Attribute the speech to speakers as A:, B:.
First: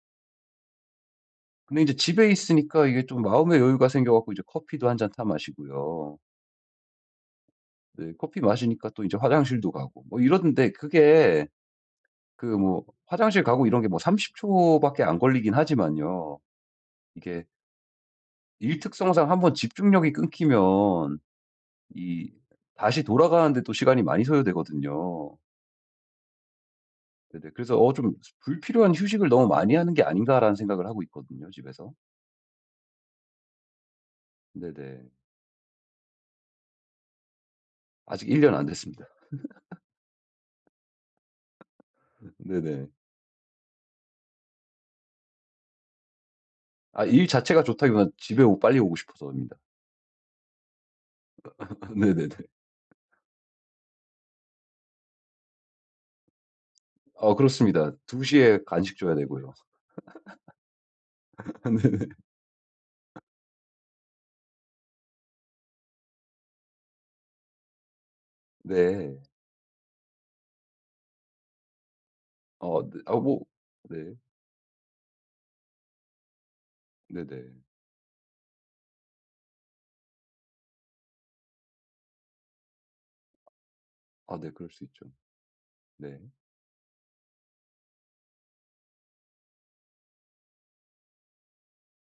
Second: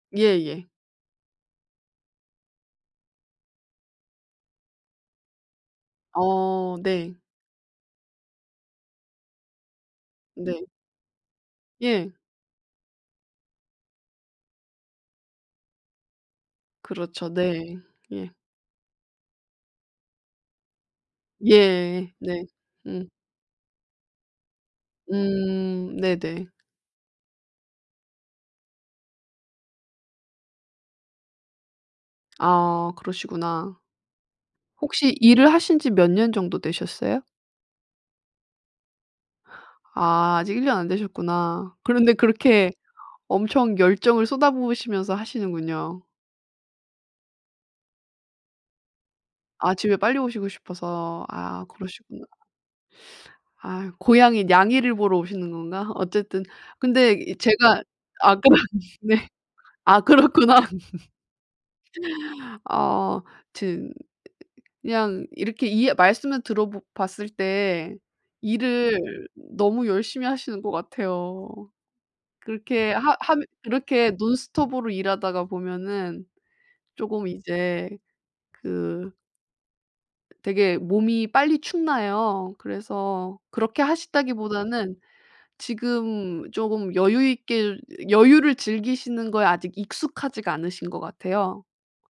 A: 예예.
B: 근데 이제 집에 있으니까 이게 좀 마음의 여유가 생겨 갖고 이제 커피도 한 잔 타 마시고요.
A: 어 네.
B: 네 커피 마시니까 또 이제 화장실도 가고 뭐
A: 네.
B: 이러는데 그게
A: 예.
B: 그 뭐 화장실 가고 이런 게 뭐 30 초 밖에 안 걸리긴 하지만요.
A: 그렇죠
B: 이게
A: 네. 예.
B: 일 특성상 한번 집중력이 끊기면
A: 예.
B: 이
A: 네.
B: 다시
A: 음.
B: 돌아가는 데 또 시간이 많이 소요되거든요.
A: 음 네네.
B: 네네. 그래서 어 '좀 불필요한 휴식을 너무 많이 하는 게 아닌가?'라는 생각을 하고 있거든요 집에서.
A: 아 그러시구나.
B: 네네.
A: 혹시 일을 하신 지 몇 년 정도 되셨어요?
B: 아직 1 년 안 됐습니다.
A: 아 아직 1 년 안 되셨구나. 그런데 그렇게
B: 네네.
A: 엄청 열정을 쏟아 부으시면서 하시는군요.
B: 아 일 자체가 좋다기보다는 집에 오 빨리 오고 싶어서입니다.
A: 아 집에 빨리 오시고 싶어서. 아 그러시구나.
B: 네네네.
A: 아 고양이 냥이를 보러 오시는 건가? 어쨌든 근데
B: 어,
A: 이 제가
B: 그렇습니다. 2
A: 아까
B: 시에 간식 줘야
A: 네.
B: 되고요.
A: 아 그렇구나.
B: 네네.
A: 아 튼 그냥 이렇게 이해 말씀을 들어 보 봤을 때 일을
B: 네.
A: 너무 열심히 하시는 것 같아요.
B: 어
A: 그렇게
B: 네 아
A: 하
B: 뭐
A: 하면 그렇게
B: 네.
A: 논스톱으로 일하다가 보면은 조금
B: 네네.
A: 이제 그 되게 몸이 빨리 축나요. 그래서 그렇게
B: 아 네 그럴 수
A: 하신다기보다는
B: 있죠. 네.
A: 지금 조금 여유 있게 여유를 즐기시는 거에 아직 익숙하지가 않으신 것 같아요.